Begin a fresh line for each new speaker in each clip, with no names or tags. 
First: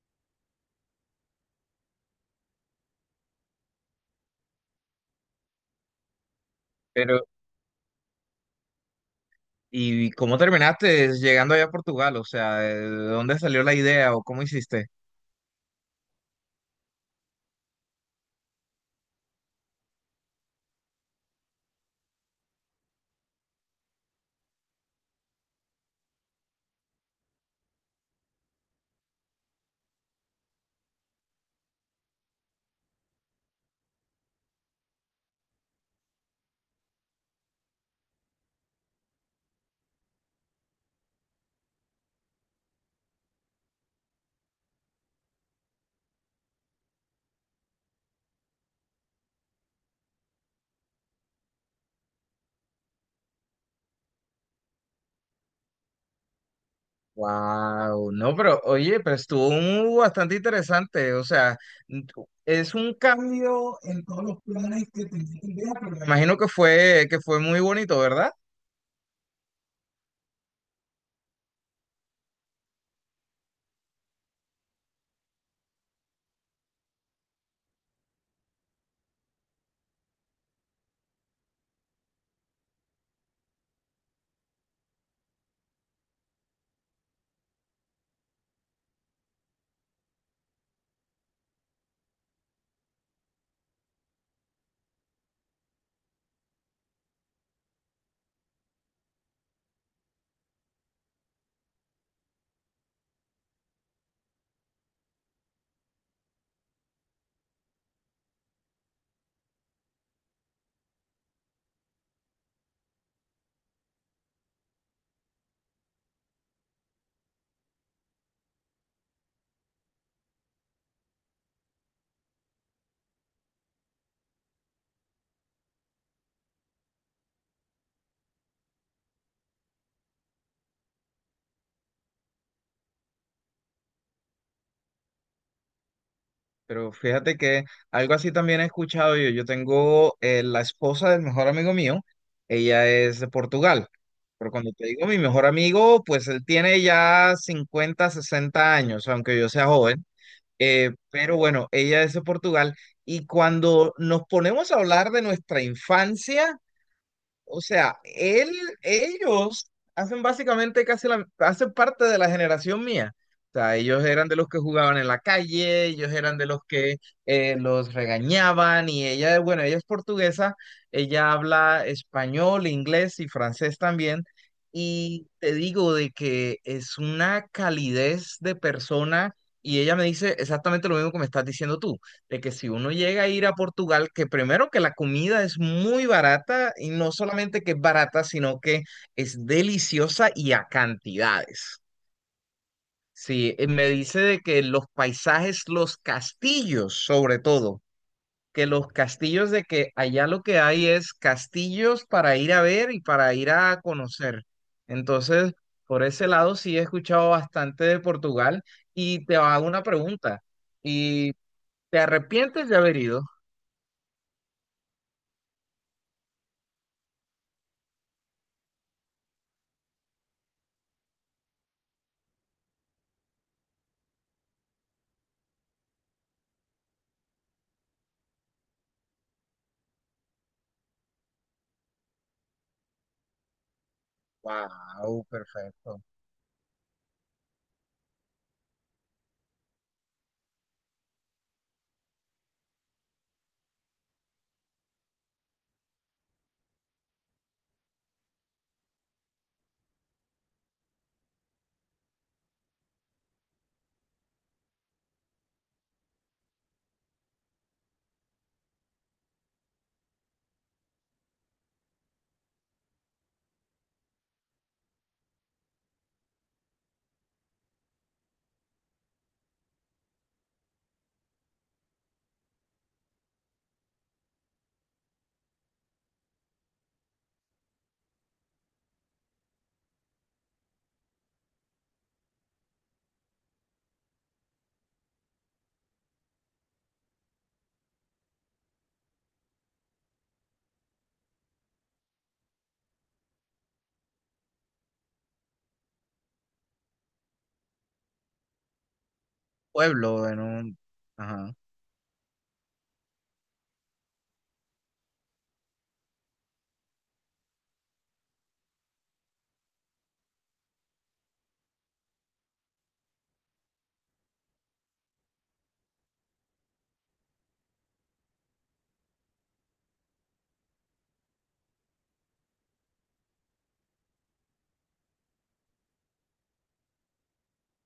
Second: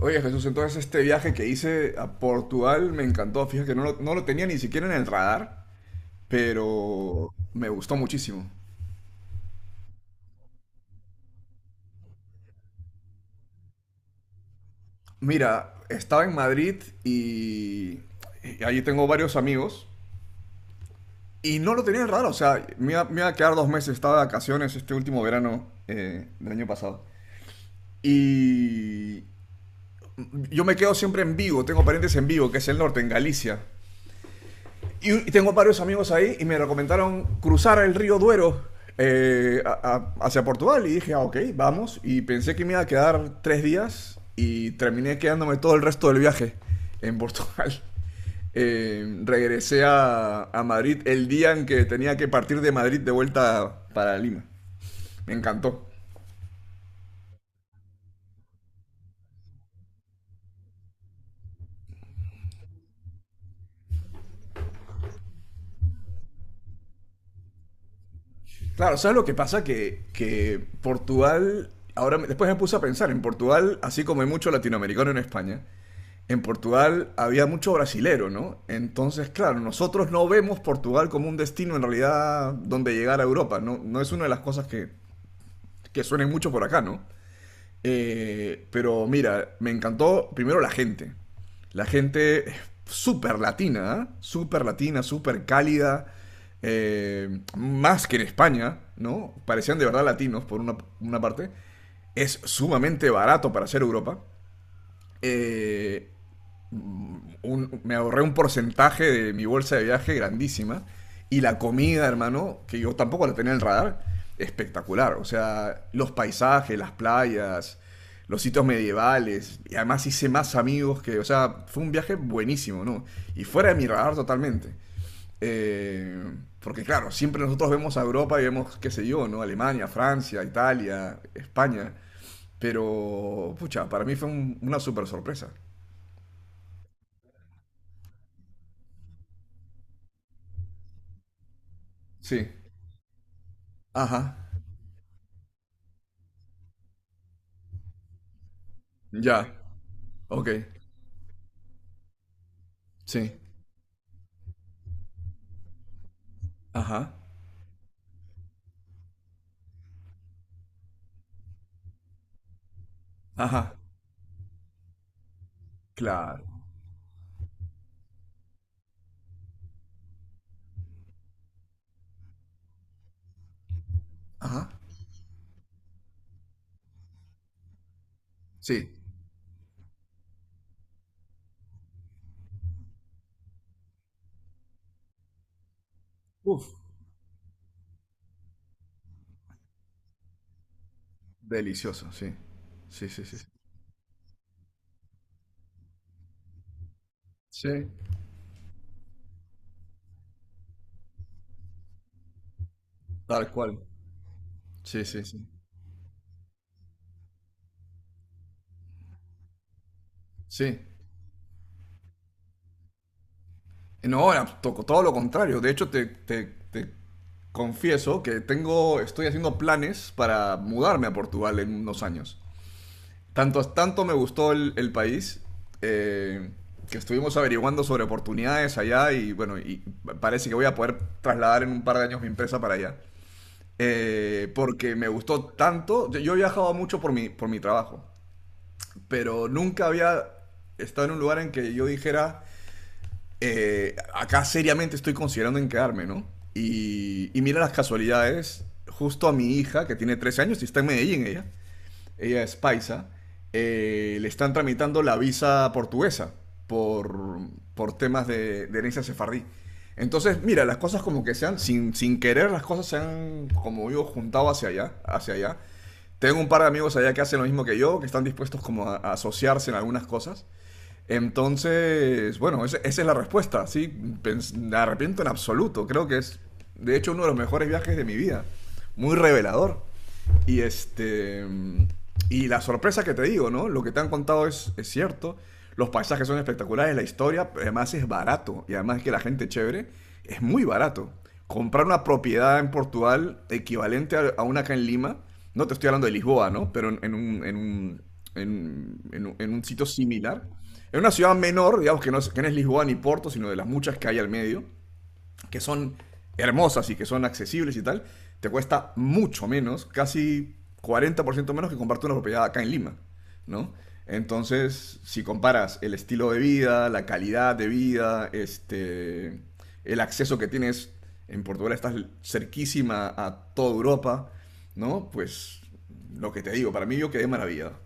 Oye Jesús, entonces este viaje que hice a Portugal me encantó. Fíjate que no lo tenía ni siquiera en el radar,
Pero,
pero me gustó muchísimo.
¿y cómo terminaste llegando allá a Portugal? O sea, ¿de dónde salió la idea o cómo hiciste?
Mira, estaba en Madrid y allí tengo varios amigos y no lo tenía en el radar. O sea, me iba a quedar 2 meses, estaba de vacaciones este último verano del año pasado. Y yo me quedo siempre en Vigo, tengo parientes en Vigo, que es el norte, en Galicia. Y tengo varios amigos ahí y me recomendaron cruzar el río Duero hacia Portugal. Y dije, ah, ok, vamos. Y pensé que me iba a quedar 3 días y terminé quedándome todo el resto del viaje en Portugal. Regresé a Madrid el día en que tenía que partir de Madrid de vuelta para Lima. Me encantó.
Wow, no, pero oye, pero estuvo bastante interesante. O sea, n- es un cambio, me imagino que fue muy bonito, ¿verdad?
Claro, ¿sabes lo que pasa? Que Portugal, ahora después me puse a pensar, en Portugal, así como hay mucho latinoamericano en España, en Portugal había mucho brasilero, ¿no? Entonces, claro, nosotros no vemos Portugal como un destino en realidad donde llegar a Europa, ¿no? No es una de las cosas que suenen mucho por acá, ¿no? Pero mira, me encantó primero la gente. La gente es súper latina, ¿eh? Súper latina, súper cálida. Más que en España, ¿no? Parecían de verdad latinos por una parte. Es sumamente barato para hacer Europa. Eh, Me ahorré un porcentaje de mi bolsa de viaje grandísima. Y la comida, hermano, que yo tampoco la tenía en el radar, espectacular. O sea, los paisajes, las playas, los sitios medievales. Y además hice más amigos o sea, fue un viaje buenísimo, ¿no? Y fuera de mi radar totalmente. Eh, Porque claro, siempre nosotros vemos a Europa y vemos, qué sé yo, ¿no? Alemania, Francia, Italia, España. Pero, pucha, para mí fue una super sorpresa.
Pero fíjate que algo así también he escuchado yo. Yo tengo la esposa del mejor amigo mío,
Sí.
ella es de Portugal.
Ajá.
Pero cuando te digo mi mejor amigo, pues él tiene ya 50, 60 años, aunque
Ya,
yo sea joven.
ok,
Pero bueno, ella es de Portugal y
sí,
cuando nos ponemos a hablar de nuestra infancia,
ajá,
o sea, ellos hacen básicamente hacen parte de la generación mía. O sea,
ajá,
ellos eran de los que jugaban en la calle, ellos eran
claro,
de los que los regañaban y ella, bueno, ella es portuguesa, ella habla español, inglés y francés también.
ajá,
Y te digo de que es una calidez de
sí,
persona y ella me dice exactamente lo mismo que me estás diciendo tú de que si uno llega a ir a Portugal, que primero que la comida es muy
uf,
barata y no solamente que es barata, sino que es deliciosa y a cantidades.
delicioso, sí, sí, sí, sí, sí,
Sí, me dice de que los paisajes, los castillos sobre
sí,
todo, que los castillos de que allá lo que hay es castillos para ir a ver y para ir
tal cual,
a conocer.
sí, sí, sí,
Entonces, por ese lado sí he escuchado bastante de Portugal y te hago una pregunta.
sí,
¿Y te arrepientes de haber ido?
no, ahora toco todo lo contrario, de hecho te confieso que tengo, estoy haciendo planes para mudarme a Portugal en unos años. Tanto me gustó el país, eh, que estuvimos averiguando sobre oportunidades allá y bueno, y parece que voy a poder trasladar en un par de años mi empresa para allá. Porque me
Wow,
gustó
perfecto.
tanto, yo he viajado mucho por por mi trabajo, pero nunca había estado en un lugar en que yo dijera, acá seriamente estoy considerando en quedarme, ¿no? Y mira las casualidades, justo a mi hija, que tiene 13 años y está en Medellín ella, ella es paisa, le están tramitando la visa portuguesa por, por temas de herencia sefardí. Entonces, mira, las cosas como que sean, sin querer, las cosas se han, como digo, juntado hacia allá, hacia allá. Tengo un par de amigos allá que hacen lo mismo que yo, que están dispuestos como a asociarse en algunas cosas. Entonces, bueno, esa es la respuesta, sí. Me arrepiento en absoluto. Creo que es, de hecho, uno de los mejores viajes de mi vida. Muy revelador. Y este. Y la sorpresa que te digo, ¿no? Lo que te han contado es cierto. Los paisajes son espectaculares, la historia, además es barato. Y además es que la gente es chévere, es muy barato. Comprar una propiedad en Portugal equivalente a una acá en Lima, no te estoy hablando de Lisboa, ¿no? Pero en un sitio
Pueblo en
similar,
un.
en una ciudad
Ajá.
menor, digamos que no es Lisboa ni Porto, sino de las muchas que hay al medio, que son hermosas y que son accesibles y tal, te cuesta mucho menos, casi 40% menos que comprarte una propiedad acá en Lima, ¿no? Entonces, si comparas el estilo de vida, la calidad de vida, este, el acceso que tienes en Portugal, estás cerquísima a toda Europa, ¿no? Pues lo que te digo, para mí yo quedé maravillado.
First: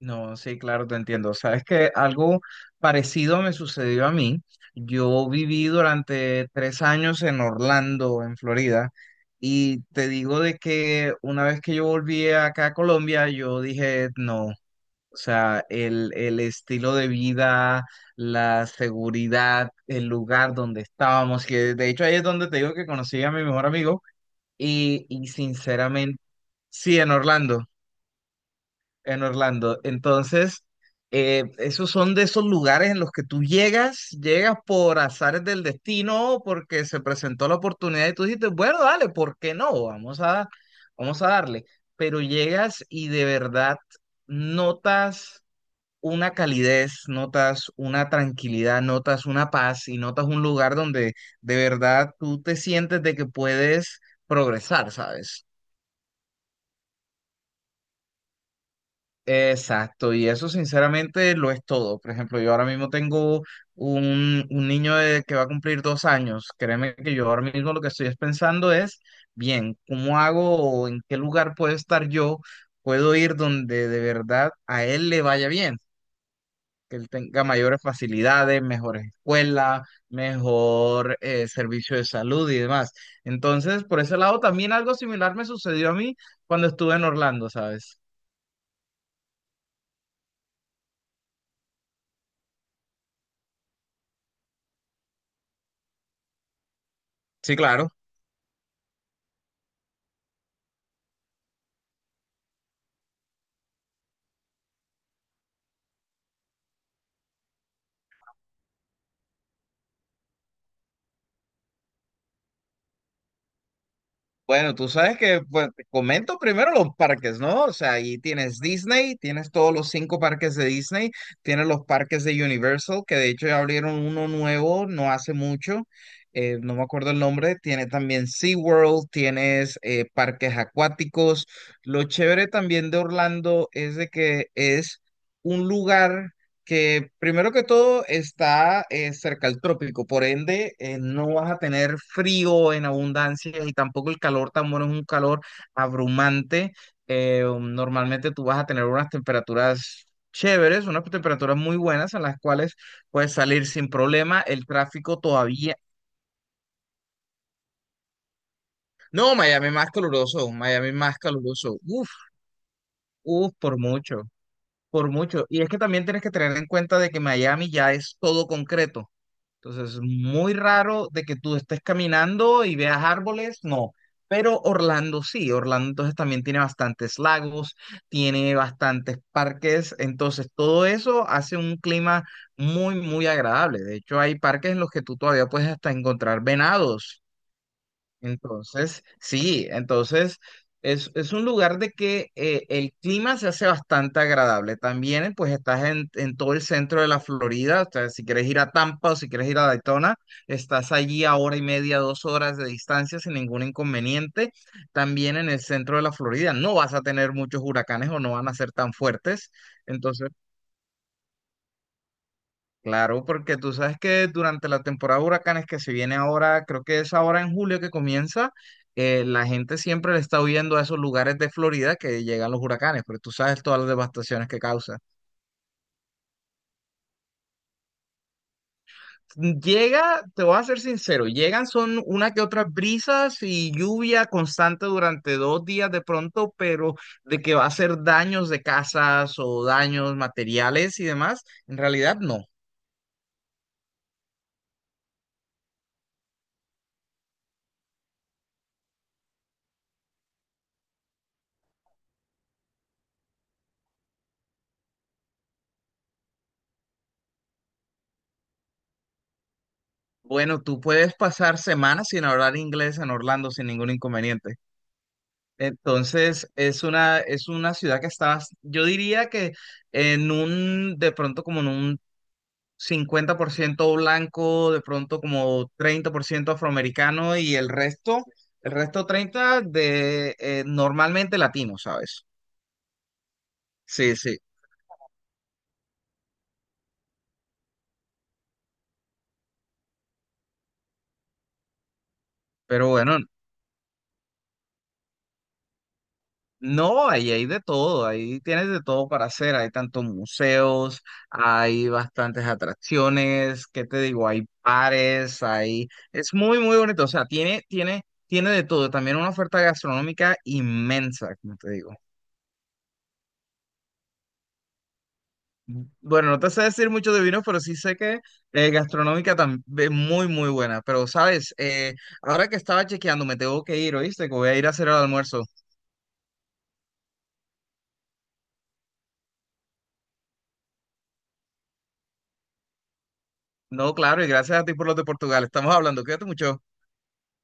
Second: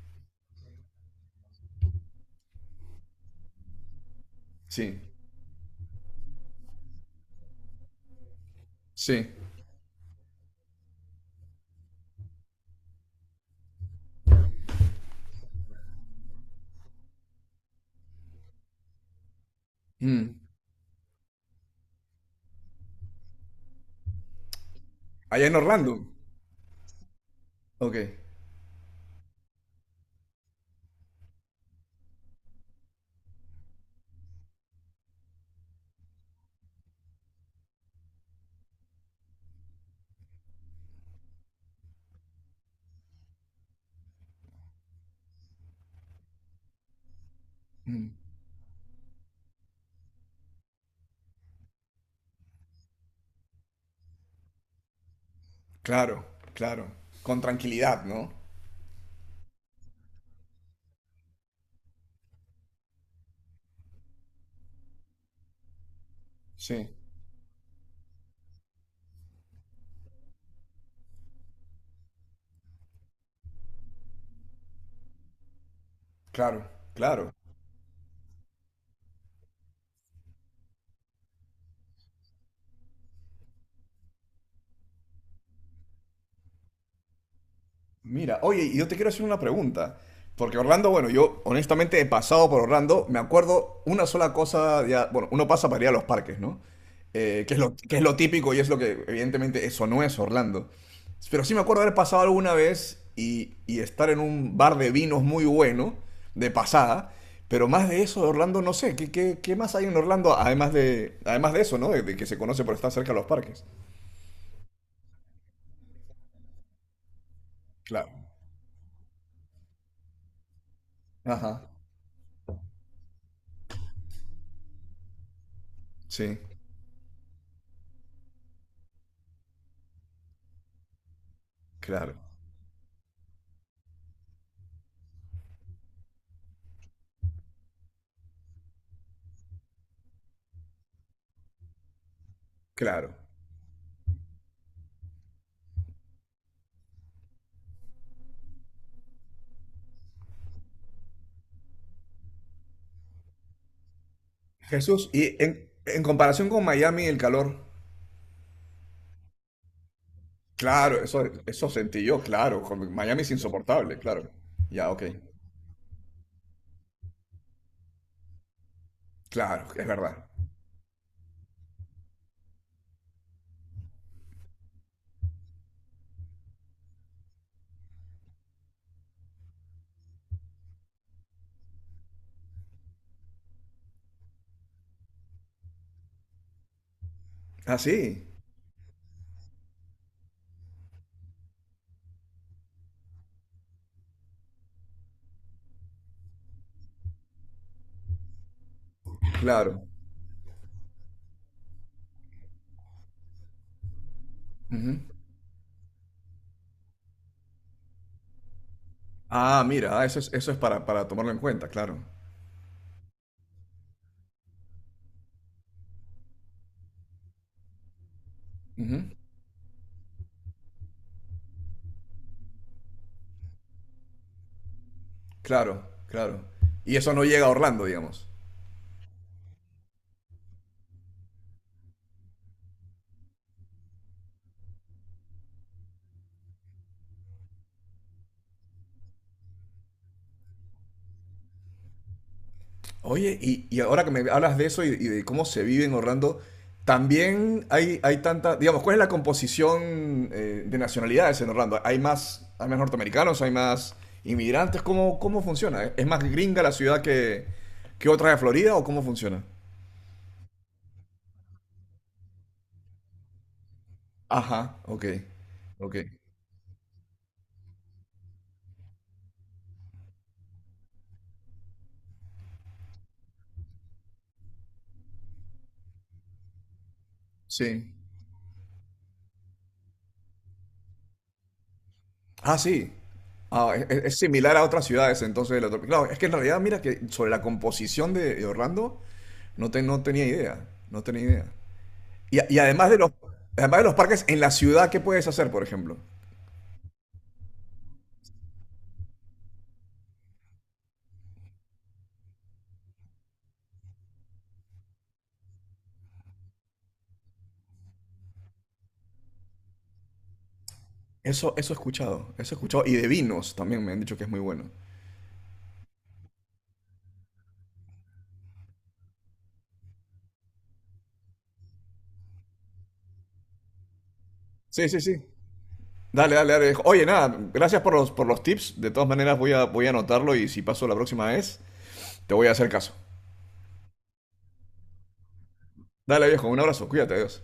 No, sí, claro, te entiendo. Sabes que algo parecido me sucedió a mí.
Sí.
Yo viví durante 3 años en Orlando, en Florida,
Sí.
y te digo de que una vez que yo volví acá a Colombia, yo dije, no, o sea, el estilo de vida, la seguridad, el
Mm.
lugar donde estábamos, que de hecho ahí es donde te digo que conocí a mi mejor amigo. Y
Allá en Orlando.
sinceramente, sí, en Orlando,
Ok.
en Orlando. Entonces, esos son de esos lugares en los que tú llegas, llegas por azares del destino, porque se presentó la oportunidad y tú dijiste, bueno, dale, ¿por qué no? Vamos a darle. Pero llegas y de verdad notas una calidez, notas una
Mm.
tranquilidad, notas una paz y notas un lugar donde de verdad tú te sientes de que puedes progresar, ¿sabes?
Claro, claro. Con tranquilidad, ¿no?
Exacto, y eso sinceramente lo es todo. Por ejemplo, yo ahora mismo tengo un niño que va a cumplir 2 años.
Sí,
Créeme que yo ahora mismo lo que estoy es pensando es, bien, ¿cómo hago o en qué lugar puedo estar yo? Puedo ir donde de verdad a él le vaya bien,
claro,
que él
claro.
tenga mayores facilidades, mejores escuelas, mejor servicio de salud y demás. Entonces, por ese lado, también algo similar me sucedió a mí cuando estuve en Orlando, ¿sabes?
Mira, oye, y yo te quiero hacer una pregunta. Porque Orlando, bueno, yo honestamente he pasado por Orlando, me acuerdo una sola cosa, ya, bueno, uno pasa para ir a los parques, ¿no? Que
Sí,
es
claro.
que es lo típico y es lo que evidentemente eso no es Orlando. Pero sí me acuerdo haber pasado alguna vez y estar en un bar de vinos muy bueno, de pasada, pero más de eso de Orlando no sé, qué más hay en Orlando además de eso? ¿No? De que se conoce por estar cerca de los parques.
Bueno, tú sabes que, pues, te comento primero los parques, ¿no? O sea,
Claro.
ahí tienes Disney, tienes todos los cinco parques de Disney, tienes
Ajá,
los parques de Universal, que de hecho ya abrieron uno nuevo no hace mucho,
sí,
no me acuerdo el nombre, tiene también SeaWorld, tienes parques acuáticos. Lo
claro,
chévere también de Orlando es de que es un lugar que primero que todo está cerca al trópico, por ende no vas a tener frío en
claro.
abundancia y tampoco el calor tan bueno, es un calor abrumante. Normalmente tú vas a tener unas temperaturas chéveres, unas temperaturas muy buenas en las cuales puedes salir sin problema. El
Jesús,
tráfico
y
todavía.
en comparación con Miami, el calor,
No, Miami más caluroso, Miami
claro,
más
eso
caluroso.
sentí
Uf,
yo, claro, con Miami es
uf, por
insoportable,
mucho,
claro. Ya, ok,
por mucho. Y es que también tienes que tener en cuenta de que Miami ya es todo concreto.
claro, es
Entonces, es
verdad.
muy raro de que tú estés caminando y veas árboles, no. Pero Orlando sí, Orlando entonces también tiene bastantes lagos, tiene bastantes parques, entonces todo eso hace un clima muy, muy agradable. De hecho, hay parques en los que tú todavía puedes hasta encontrar venados.
Ah, sí,
Entonces, sí, entonces es un lugar de que el clima se hace bastante agradable. También, pues estás en todo el centro de la Florida, o sea, si quieres ir a Tampa o si quieres ir a
claro.
Daytona, estás allí a hora y media, 2 horas de distancia sin ningún inconveniente.
Ujú.
También en el centro de la Florida no vas a tener muchos huracanes o no van a ser tan fuertes.
Ah, mira, ah,
Entonces,
eso es para tomarlo en cuenta, claro.
claro, porque tú sabes que durante la temporada de huracanes que se viene ahora, creo que es ahora en julio que comienza,
Ujú.
la gente siempre le está huyendo a esos lugares de Florida que llegan los huracanes, porque tú sabes todas las devastaciones que causa.
Claro, claro. Y eso no llega a Orlando, digamos.
Llega, te voy a ser sincero, llegan son una que otras brisas y lluvia constante durante 2 días de pronto, pero de que va a hacer daños de casas o daños materiales y demás, en realidad no.
Oye, y ahora que me hablas de eso y de cómo se vive en Orlando, también hay tanta, digamos, ¿cuál es la composición de nacionalidades en Orlando? Hay más norteamericanos, hay más inmigrantes? Cómo funciona? ¿Es más gringa la ciudad que otra de Florida o cómo funciona?
Bueno, tú puedes pasar semanas sin hablar inglés en Orlando sin ningún inconveniente.
Ajá, ok, ok,
Entonces, es una ciudad que está, yo diría que de pronto como en un 50% blanco, de pronto como 30% afroamericano y el
sí.
resto, el resto 30 de normalmente latino, ¿sabes?
Ah, sí. Ah,
Sí,
es
sí.
similar a otras ciudades, entonces. Claro, es que en realidad, mira que sobre la composición de Orlando, no tenía idea, no tenía idea. Y, y
Pero
además de los,
bueno.
además de los parques, en la ciudad, ¿qué puedes hacer, por ejemplo?
No, ahí hay de todo, ahí tienes de todo para hacer, hay tantos museos, hay bastantes atracciones, ¿qué te digo? Hay bares, hay. Es muy, muy bonito, o sea, tiene de todo, también una oferta gastronómica inmensa, como te
Eso he
digo.
escuchado, eso he escuchado. Y de vinos también me han dicho que es muy bueno.
Bueno, no te sé decir mucho de vinos, pero sí sé que gastronómica también muy, muy buena, pero sabes, ahora que estaba chequeando, me tengo que ir, ¿oíste? Que voy a ir a
Sí,
hacer el
sí, sí.
almuerzo.
Dale, dale, dale. Oye, nada, gracias por por los tips. De todas maneras, voy a anotarlo y si paso la próxima vez, te voy a hacer caso.
No, claro, y gracias a ti por los de Portugal, estamos hablando, cuídate
Dale, viejo, un
mucho.
abrazo, cuídate, adiós.